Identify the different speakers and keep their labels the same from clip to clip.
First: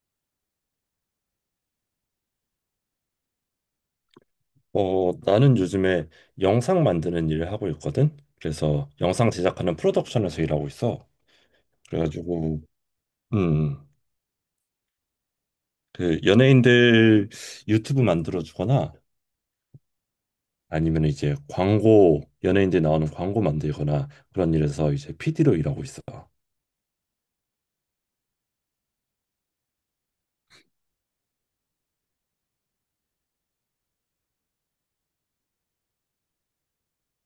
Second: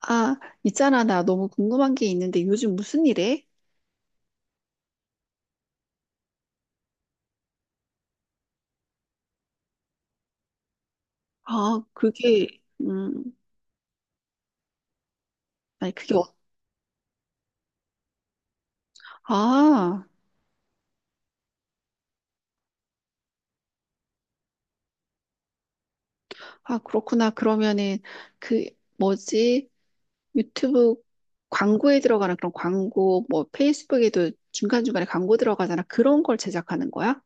Speaker 1: 아, 있잖아. 나 너무 궁금한 게 있는데 요즘 무슨 일해?
Speaker 2: 어, 나는 요즘에 영상 만드는 일을 하고 있거든. 그래서 영상 제작하는 프로덕션에서 일하고 있어.
Speaker 1: 아, 그게.
Speaker 2: 그래가지고, 음,
Speaker 1: 아니, 그게.
Speaker 2: 그 연예인들 유튜브 만들어주거나
Speaker 1: 아,
Speaker 2: 아니면 이제 광고, 연예인들 나오는 광고 만들거나 그런 일에서 이제 PD로 일하고 있어.
Speaker 1: 아, 그렇구나. 그러면은 그, 뭐지? 유튜브 광고에 들어가는 그런 광고, 뭐 페이스북에도 중간중간에 광고 들어가잖아. 그런 걸 제작하는 거야?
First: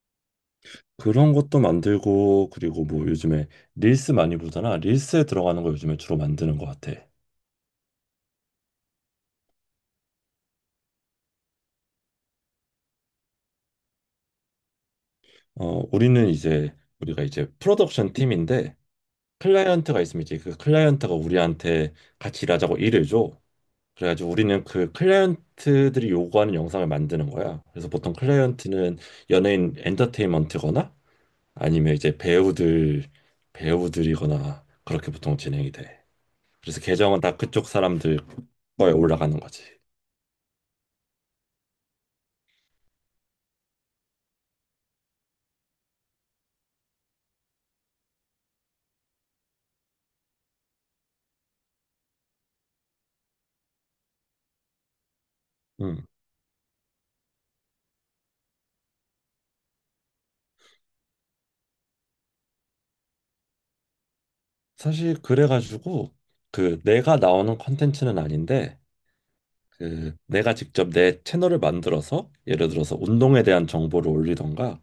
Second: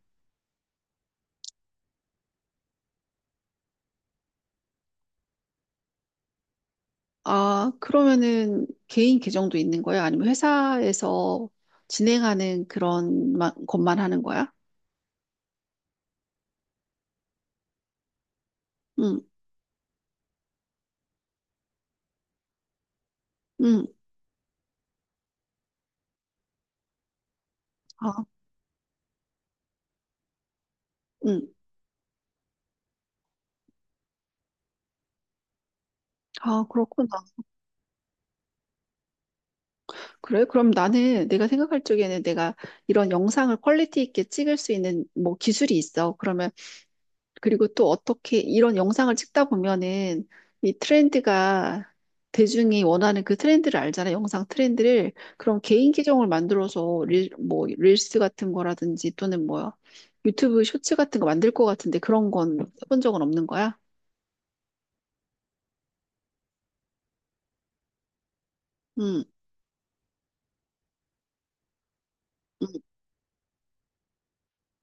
Speaker 2: 그런 것도 만들고, 그리고 뭐 요즘에 릴스 많이 보잖아. 릴스에 들어가는 거 요즘에 주로 만드는 것 같아.
Speaker 1: 아, 그러면은 개인 계정도 있는 거야? 아니면 회사에서 진행하는 그런 것만 하는 거야?
Speaker 2: 어, 우리가 이제 프로덕션 팀인데,
Speaker 1: 응.
Speaker 2: 클라이언트가 있으면 이제 그 클라이언트가 우리한테 같이 일하자고 일을 줘.
Speaker 1: 응.
Speaker 2: 그래가지고 우리는 그 클라이언트들이 요구하는 영상을 만드는 거야. 그래서 보통
Speaker 1: 아.
Speaker 2: 클라이언트는 연예인 엔터테인먼트거나
Speaker 1: 응.
Speaker 2: 아니면 이제 배우들이거나 그렇게 보통 진행이 돼.
Speaker 1: 아,
Speaker 2: 그래서
Speaker 1: 그렇구나.
Speaker 2: 계정은 다 그쪽 사람들 거에 올라가는 거지.
Speaker 1: 그래? 그럼 나는 내가 생각할 적에는 내가 이런 영상을 퀄리티 있게 찍을 수 있는 뭐 기술이 있어. 그러면 그리고 또 어떻게 이런 영상을 찍다 보면은 이 트렌드가 대중이 원하는 그 트렌드를 알잖아. 영상 트렌드를. 그럼 개인
Speaker 2: 음.
Speaker 1: 계정을 만들어서 뭐 릴스 같은 거라든지 또는 뭐 유튜브 쇼츠 같은 거 만들 것 같은데 그런 건 해본 적은 없는 거야?
Speaker 2: 사실 그래가지고 그 내가 나오는 컨텐츠는 아닌데
Speaker 1: 응.
Speaker 2: 그 내가 직접 내 채널을 만들어서
Speaker 1: 응.
Speaker 2: 예를 들어서 운동에 대한 정보를 올리던가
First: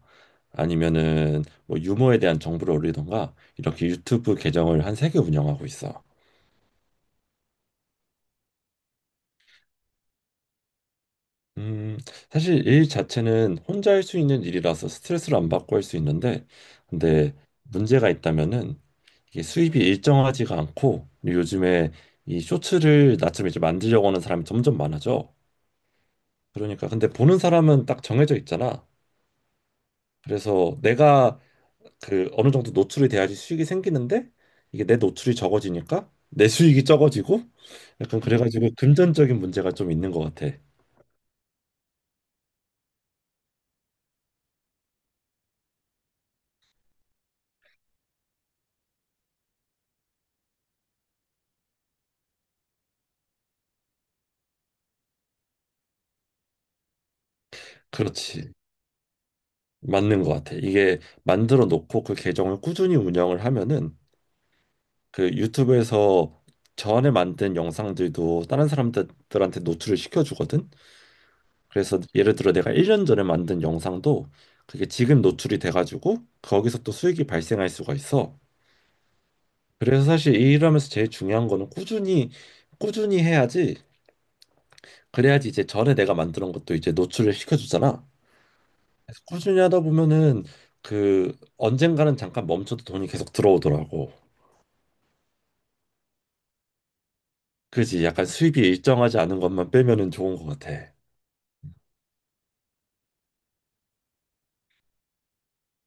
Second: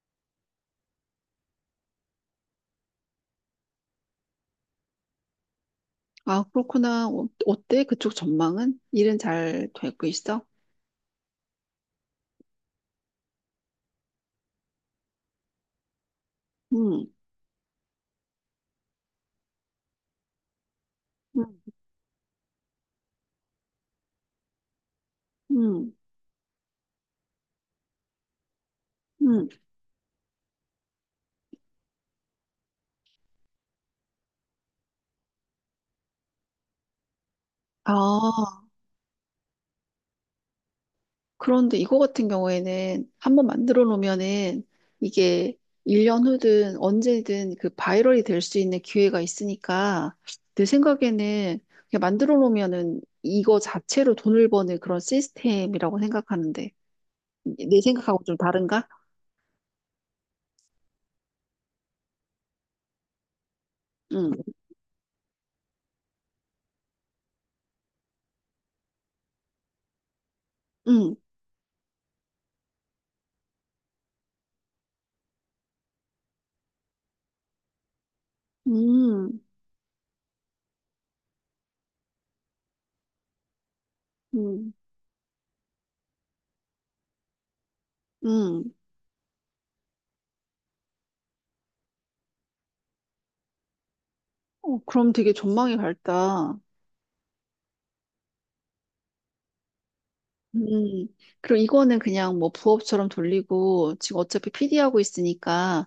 Speaker 2: 아니면은 뭐 유머에 대한 정보를 올리던가 이렇게 유튜브 계정을 한 3개 운영하고 있어.
Speaker 1: 아, 그렇구나. 어, 어때? 그쪽 전망은? 일은 잘 되고 있어?
Speaker 2: 음, 사실 일 자체는 혼자 할 수 있는 일이라서 스트레스를 안 받고 할 수 있는데
Speaker 1: 응.
Speaker 2: 근데 문제가 있다면은 이게 수입이 일정하지가 않고 그리고
Speaker 1: 응.
Speaker 2: 요즘에 이 쇼츠를 나처럼 이제 만들려고 하는 사람이 점점 많아져.
Speaker 1: 음.
Speaker 2: 그러니까 근데 보는 사람은 딱 정해져 있잖아.
Speaker 1: 음.
Speaker 2: 그래서 내가 그 어느 정도 노출이 돼야지 수익이 생기는데 이게 내 노출이 적어지니까 내 수익이 적어지고 약간
Speaker 1: 아,
Speaker 2: 그래가지고 금전적인 문제가 좀 있는 것 같아.
Speaker 1: 그런데 이거 같은 경우에는 한번 만들어 놓으면은 이게 1년 후든 언제든 그 바이럴이 될 수 있는 기회가 있으니까 내 생각에는 그냥 만들어 놓으면은 이거 자체로 돈을 버는 그런 시스템이라고 생각하는데 내 생각하고 좀
Speaker 2: 그렇지.
Speaker 1: 다른가?
Speaker 2: 맞는 것 같아. 이게 만들어 놓고 그 계정을 꾸준히 운영을 하면은
Speaker 1: 응.
Speaker 2: 그 유튜브에서 전에 만든 영상들도 다른 사람들한테 노출을 시켜주거든.
Speaker 1: 응.
Speaker 2: 그래서 예를 들어 내가 1년 전에 만든 영상도 그게 지금 노출이 돼가지고 거기서 또 수익이 발생할 수가 있어.
Speaker 1: 음.
Speaker 2: 그래서 사실 일하면서 제일 중요한 거는 꾸준히 꾸준히 해야지
Speaker 1: 음.
Speaker 2: 그래야지 이제 전에 내가 만드는 것도 이제 노출을 시켜주잖아.
Speaker 1: 음. 음.
Speaker 2: 그래서 꾸준히 하다 보면은 그 언젠가는 잠깐 멈춰도 돈이 계속 들어오더라고.
Speaker 1: 어, 그럼 되게 전망이 밝다.
Speaker 2: 그지? 약간 수입이 일정하지 않은 것만 빼면은 좋은 것 같아.
Speaker 1: 음, 그리고 이거는 그냥 뭐 부업처럼 돌리고 지금 어차피 PD 하고 있으니까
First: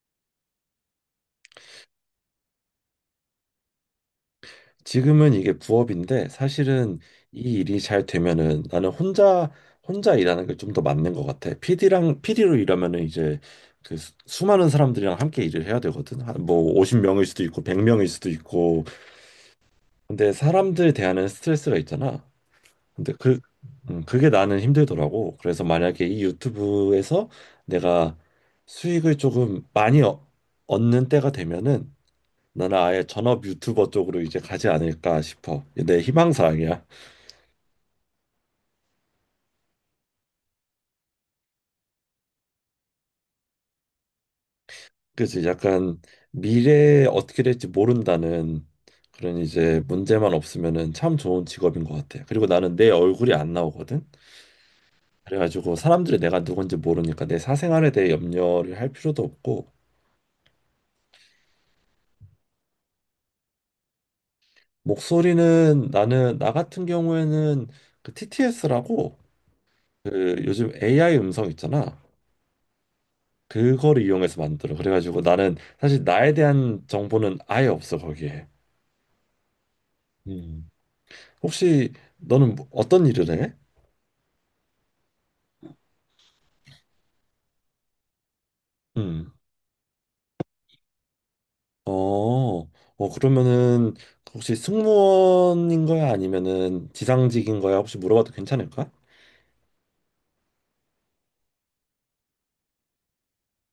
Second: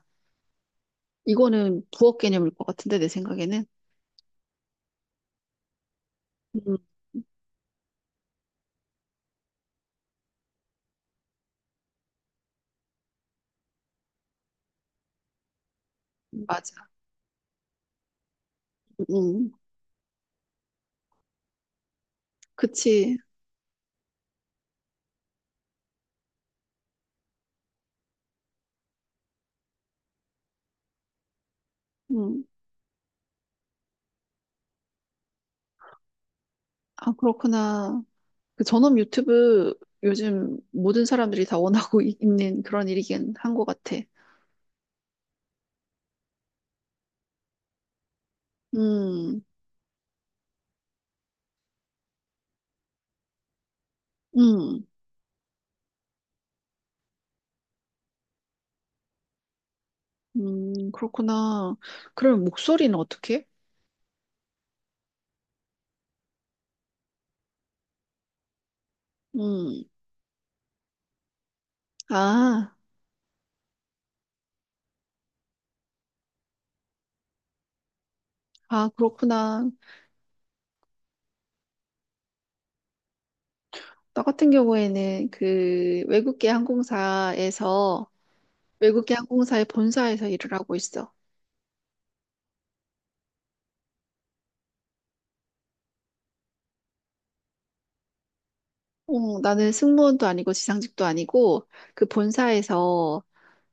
Speaker 1: 이거는 부업 개념일 것 같은데 내 생각에는.
Speaker 2: 지금은 이게 부업인데
Speaker 1: 음,
Speaker 2: 사실은 이 일이 잘 되면은 나는 혼자 일하는 게 좀 더 맞는 것 같아. PD랑 피디로 일하면은 이제 그 수많은 사람들이랑 함께 일을 해야 되거든. 한 뭐
Speaker 1: 맞아.
Speaker 2: 50명일 수도 있고 100명일 수도 있고.
Speaker 1: 음,
Speaker 2: 근데 사람들 대하는 스트레스가 있잖아. 근데
Speaker 1: 그치.
Speaker 2: 그 그게 나는 힘들더라고. 그래서 만약에 이 유튜브에서 내가 수익을 조금 많이 얻는 때가 되면은
Speaker 1: 음,
Speaker 2: 나는 아예 전업 유튜버 쪽으로 이제 가지 않을까 싶어. 내 희망사항이야.
Speaker 1: 아, 그렇구나. 그 전업 유튜브 요즘 모든 사람들이 다 원하고 있는 그런 일이긴 한 것 같아.
Speaker 2: 그래서 약간 미래에 어떻게 될지 모른다는 그런
Speaker 1: 음.
Speaker 2: 이제 문제만 없으면은 참 좋은 직업인 것 같아. 그리고 나는 내 얼굴이 안 나오거든.
Speaker 1: 음.
Speaker 2: 그래가지고 사람들이 내가 누군지 모르니까 내 사생활에 대해 염려를 할 필요도 없고
Speaker 1: 음. 그렇구나. 그럼 목소리는 어떻게?
Speaker 2: 목소리는 나는 나 같은 경우에는 그 TTS라고
Speaker 1: 음.
Speaker 2: 그 요즘 AI 음성 있잖아.
Speaker 1: 아.
Speaker 2: 그거를 이용해서 만들어. 그래가지고 나는 사실 나에 대한 정보는 아예 없어 거기에.
Speaker 1: 아, 그렇구나.
Speaker 2: 음. 혹시 너는 어떤 일을 해?
Speaker 1: 나 같은 경우에는 그 외국계 항공사에서 외국계
Speaker 2: 음.
Speaker 1: 항공사의 본사에서 일을 하고 있어.
Speaker 2: 어, 어 그러면은 혹시 승무원인 거야 아니면은 지상직인 거야? 혹시 물어봐도 괜찮을까?
Speaker 1: 어, 나는 승무원도 아니고 지상직도 아니고 그 본사에서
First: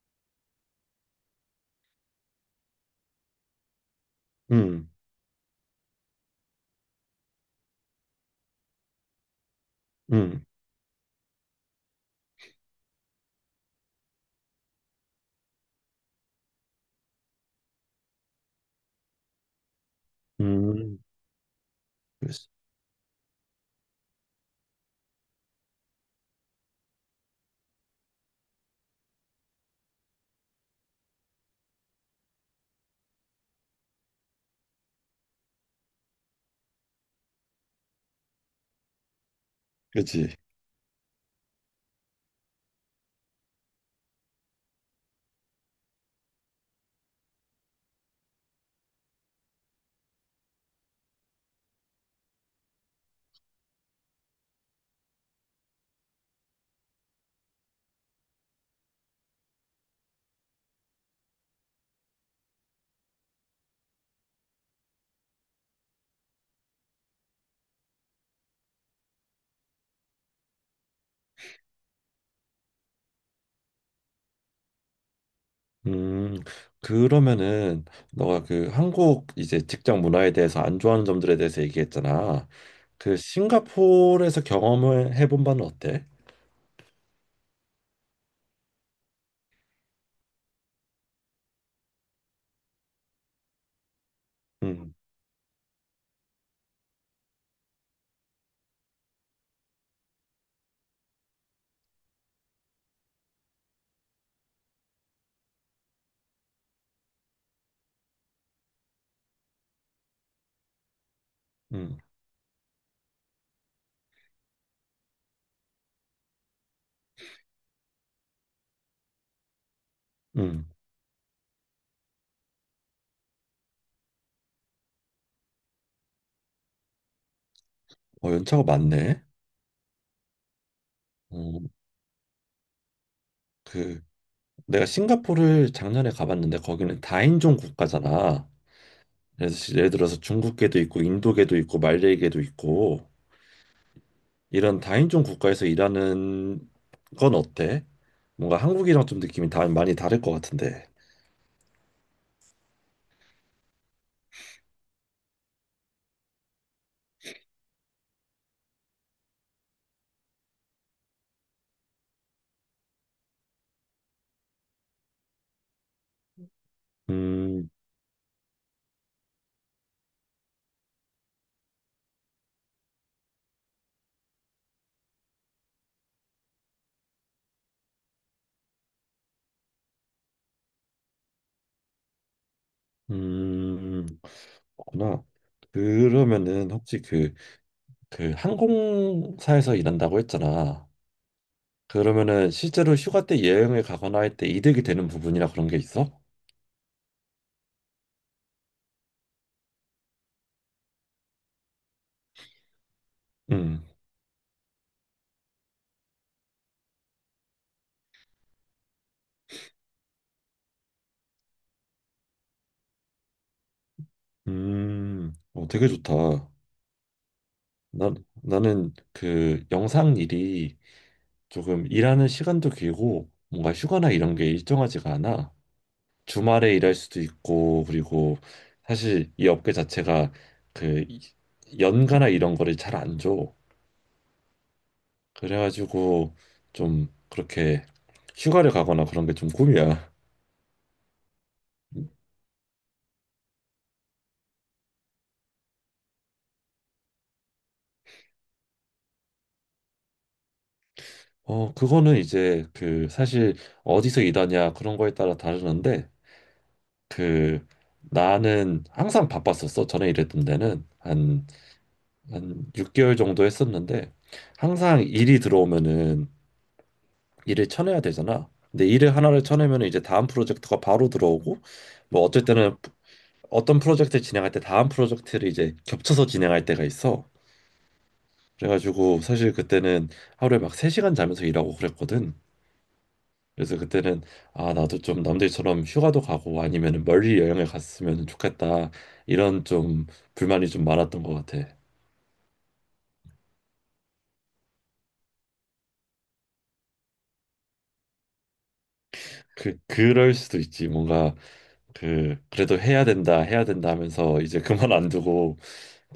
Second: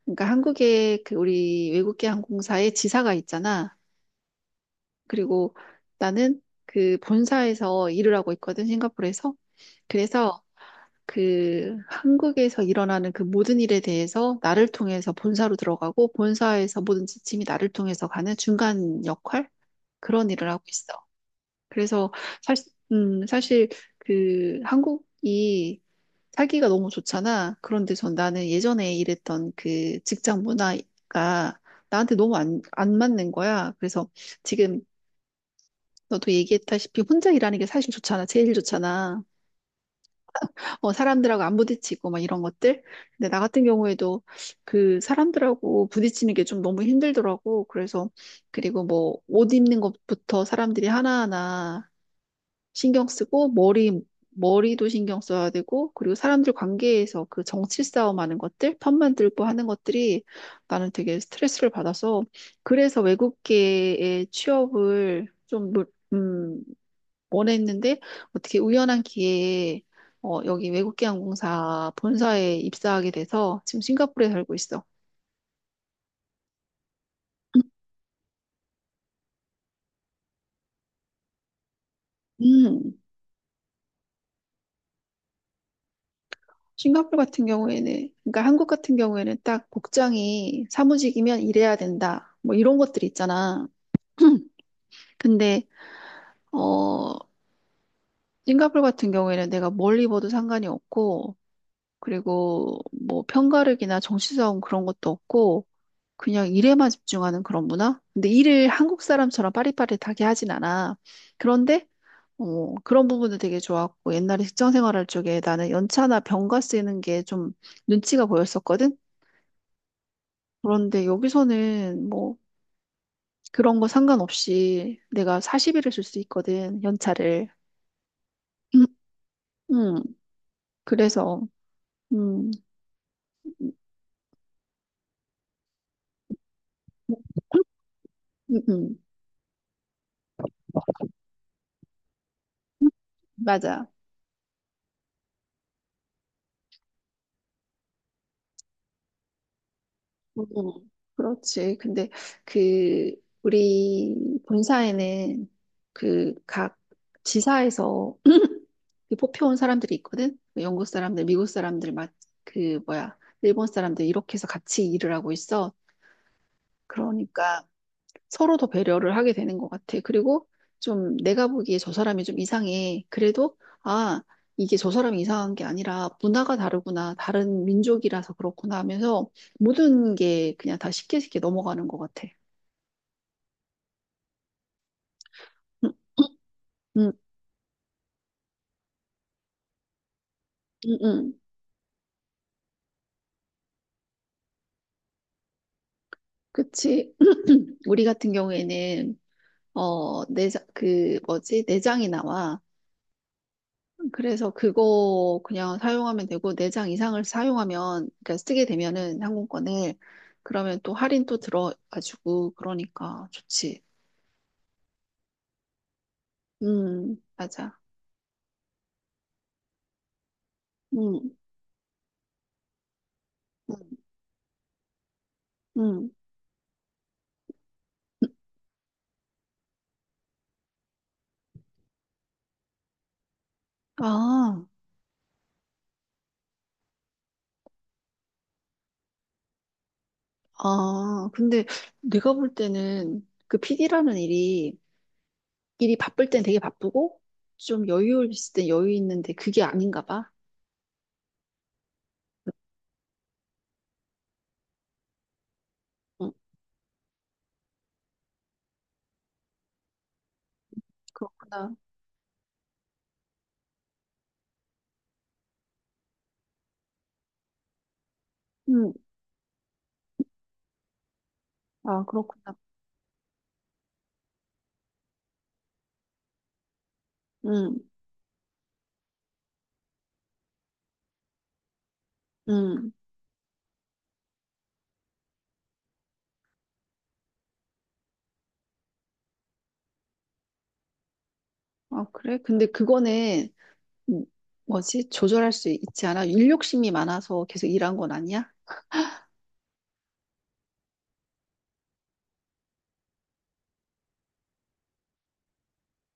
Speaker 1: 그러니까 한국에 그 우리 외국계 항공사의 지사가 있잖아.
Speaker 2: 음,
Speaker 1: 그리고 나는 그 본사에서 일을 하고 있거든, 싱가포르에서. 그래서
Speaker 2: 음,
Speaker 1: 그 한국에서 일어나는 그 모든 일에 대해서 나를 통해서 본사로 들어가고 본사에서 모든 지침이 나를 통해서 가는 중간 역할? 그런 일을 하고 있어.
Speaker 2: 음.
Speaker 1: 그래서
Speaker 2: 그치.
Speaker 1: 사실, 사실 그 한국이 살기가 너무 좋잖아. 그런데 전 나는 예전에 일했던 그 직장 문화가 나한테 너무 안 맞는 거야. 그래서 지금 너도 얘기했다시피 혼자 일하는 게 사실 좋잖아. 제일 좋잖아.
Speaker 2: 그치.
Speaker 1: 어, 사람들하고 안 부딪히고 막 이런 것들. 근데 나 같은 경우에도 그 사람들하고 부딪히는 게 좀 너무 힘들더라고. 그래서 그리고 뭐 옷 입는 것부터 사람들이 하나하나 신경 쓰고 머리도 신경 써야 되고 그리고 사람들 관계에서 그 정치 싸움하는 것들 편 만들고 하는 것들이 나는 되게 스트레스를 받아서 그래서 외국계의 취업을 좀 원했는데 어떻게 우연한 기회에 어, 여기 외국계 항공사 본사에 입사하게 돼서 지금 싱가포르에 살고 있어.
Speaker 2: 음, 그러면은 너가 그 한국 이제 직장 문화에 대해서 안 좋아하는 점들에 대해서 얘기했잖아.
Speaker 1: 음.
Speaker 2: 그 싱가포르에서 경험을 해본 바는 어때?
Speaker 1: 싱가포르 같은 경우에는, 그러니까 한국 같은 경우에는 딱 복장이 사무직이면 이래야 된다. 뭐 이런 것들이 있잖아.
Speaker 2: 음,
Speaker 1: 근데, 어, 싱가포르 같은 경우에는 내가 뭘 입어도 상관이 없고, 그리고 뭐 편가르기나 정치성 그런 것도 없고, 그냥 일에만 집중하는 그런 문화? 근데 일을 한국 사람처럼 빠릿빠릿하게 하진 않아. 그런데,
Speaker 2: 음,
Speaker 1: 그런 부분도 되게 좋았고, 옛날에 직장 생활할 적에 나는 연차나 병가 쓰는 게 좀 눈치가 보였었거든?
Speaker 2: 음.
Speaker 1: 그런데 여기서는 뭐 그런 거 상관없이 내가 40일을 쓸 수 있거든, 연차를.
Speaker 2: 어, 연차가
Speaker 1: 음.
Speaker 2: 많네.
Speaker 1: 음. 그래서.
Speaker 2: 어,
Speaker 1: 음.
Speaker 2: 그 내가 싱가포르를 작년에 가봤는데 거기는 다인종 국가잖아.
Speaker 1: 음. 음.
Speaker 2: 그래서 예를 들어서 중국계도 있고 인도계도 있고 말레이계도 있고
Speaker 1: 맞아.
Speaker 2: 이런 다인종 국가에서 일하는 건 어때? 뭔가 한국이랑 좀 느낌이 다 많이 다를 것
Speaker 1: 음,
Speaker 2: 같은데.
Speaker 1: 그렇지. 근데 그, 우리 본사에는 그 각 지사에서 그 뽑혀온 사람들이 있거든? 그 영국 사람들, 미국 사람들, 막 그, 뭐야, 일본 사람들, 이렇게 해서 같이 일을 하고 있어. 그러니까,
Speaker 2: 음,
Speaker 1: 서로 더 배려를 하게 되는 것 같아. 그리고 좀 내가 보기에 저 사람이 좀 이상해. 그래도, 아, 이게 저 사람이 이상한 게 아니라 문화가 다르구나. 다른 민족이라서 그렇구나 하면서 모든 게 그냥 다 쉽게 쉽게 넘어가는 것 같아.
Speaker 2: 음, 그렇구나.
Speaker 1: 응.
Speaker 2: 그러면은 혹시
Speaker 1: 응.
Speaker 2: 그 항공사에서 일한다고 했잖아.
Speaker 1: 응. 응.
Speaker 2: 그러면은 실제로 휴가 때 여행을 가거나 할 때 이득이 되는 부분이나 그런 게 있어?
Speaker 1: 그치. 우리 같은 경우에는, 내장, 그, 뭐지, 내장이 나와.
Speaker 2: 음,
Speaker 1: 그래서 그거 그냥 사용하면 되고 4장 이상을 사용하면 그러니까 쓰게 되면은 항공권을 그러면 또 할인 또 들어가지고 그러니까 좋지.
Speaker 2: 어, 되게 좋다.
Speaker 1: 맞아.
Speaker 2: 난, 나는 그 영상 일이
Speaker 1: 음.
Speaker 2: 조금 일하는 시간도 길고 뭔가
Speaker 1: 음.
Speaker 2: 휴가나 이런 게 일정하지가 않아.
Speaker 1: 음.
Speaker 2: 주말에 일할 수도 있고 그리고 사실 이 업계 자체가 그 연가나 이런 거를 잘 안 줘.
Speaker 1: 아.
Speaker 2: 그래가지고 좀 그렇게 휴가를 가거나 그런 게 좀 꿈이야.
Speaker 1: 아, 근데 내가 볼 때는 그 PD라는 일이 바쁠 땐 되게 바쁘고 좀 여유 있을 땐 여유 있는데 그게 아닌가 봐.
Speaker 2: 어, 그거는 이제 그 사실 어디서 일하냐 그런 거에 따라 다르는데
Speaker 1: 응.
Speaker 2: 그 나는 항상 바빴었어. 전에 일했던 데는
Speaker 1: 그렇구나.
Speaker 2: 한 6개월 정도 했었는데 항상 일이 들어오면은 일을 쳐내야 되잖아. 근데
Speaker 1: 응.
Speaker 2: 일을 하나를 쳐내면 이제 다음 프로젝트가 바로 들어오고
Speaker 1: 아,
Speaker 2: 뭐 어쩔
Speaker 1: 그렇구나.
Speaker 2: 때는 어떤 프로젝트를 진행할 때 다음 프로젝트를 이제 겹쳐서 진행할 때가 있어.
Speaker 1: 응.
Speaker 2: 그래가지고 사실 그때는 하루에 막 3시간 자면서 일하고 그랬거든.
Speaker 1: 응.
Speaker 2: 그래서 그때는 아 나도 좀 남들처럼 휴가도 가고 아니면 멀리 여행을 갔으면 좋겠다 이런 좀 불만이 좀 많았던 것 같아.
Speaker 1: 아, 그래? 근데 그거는 음, 뭐지? 조절할 수 있지 않아? 일욕심이 많아서 계속 일한 건 아니야?
Speaker 2: 그 그럴 수도 있지 뭔가 그 그래도 해야 된다 해야 된다 하면서 이제 그만 안 두고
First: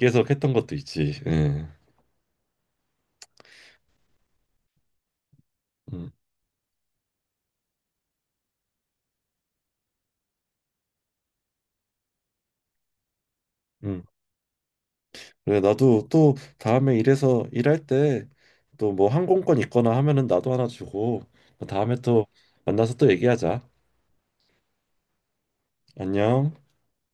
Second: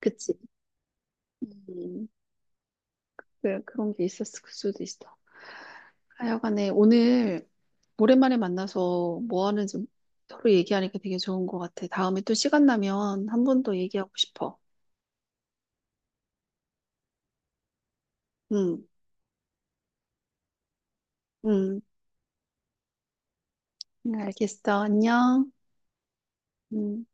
Speaker 2: 계속 했던 것도 있지. 예.
Speaker 1: 음, 그래, 그런 게 있었을 수도 있어.
Speaker 2: 음,
Speaker 1: 하여간에 오늘 오랜만에 만나서 뭐 하는지 서로 얘기하니까 되게 좋은 것 같아. 다음에 또 시간 나면 한 번 더
Speaker 2: 음.
Speaker 1: 얘기하고 싶어.
Speaker 2: 그래 나도 또 다음에 일해서 일할 때
Speaker 1: 응.
Speaker 2: 또 뭐 항공권 있거나 하면은 나도 하나 주고
Speaker 1: 응.
Speaker 2: 다음에 또 만나서 또 얘기하자.
Speaker 1: 응, 알겠어. 안녕.
Speaker 2: 안녕.
Speaker 1: 음.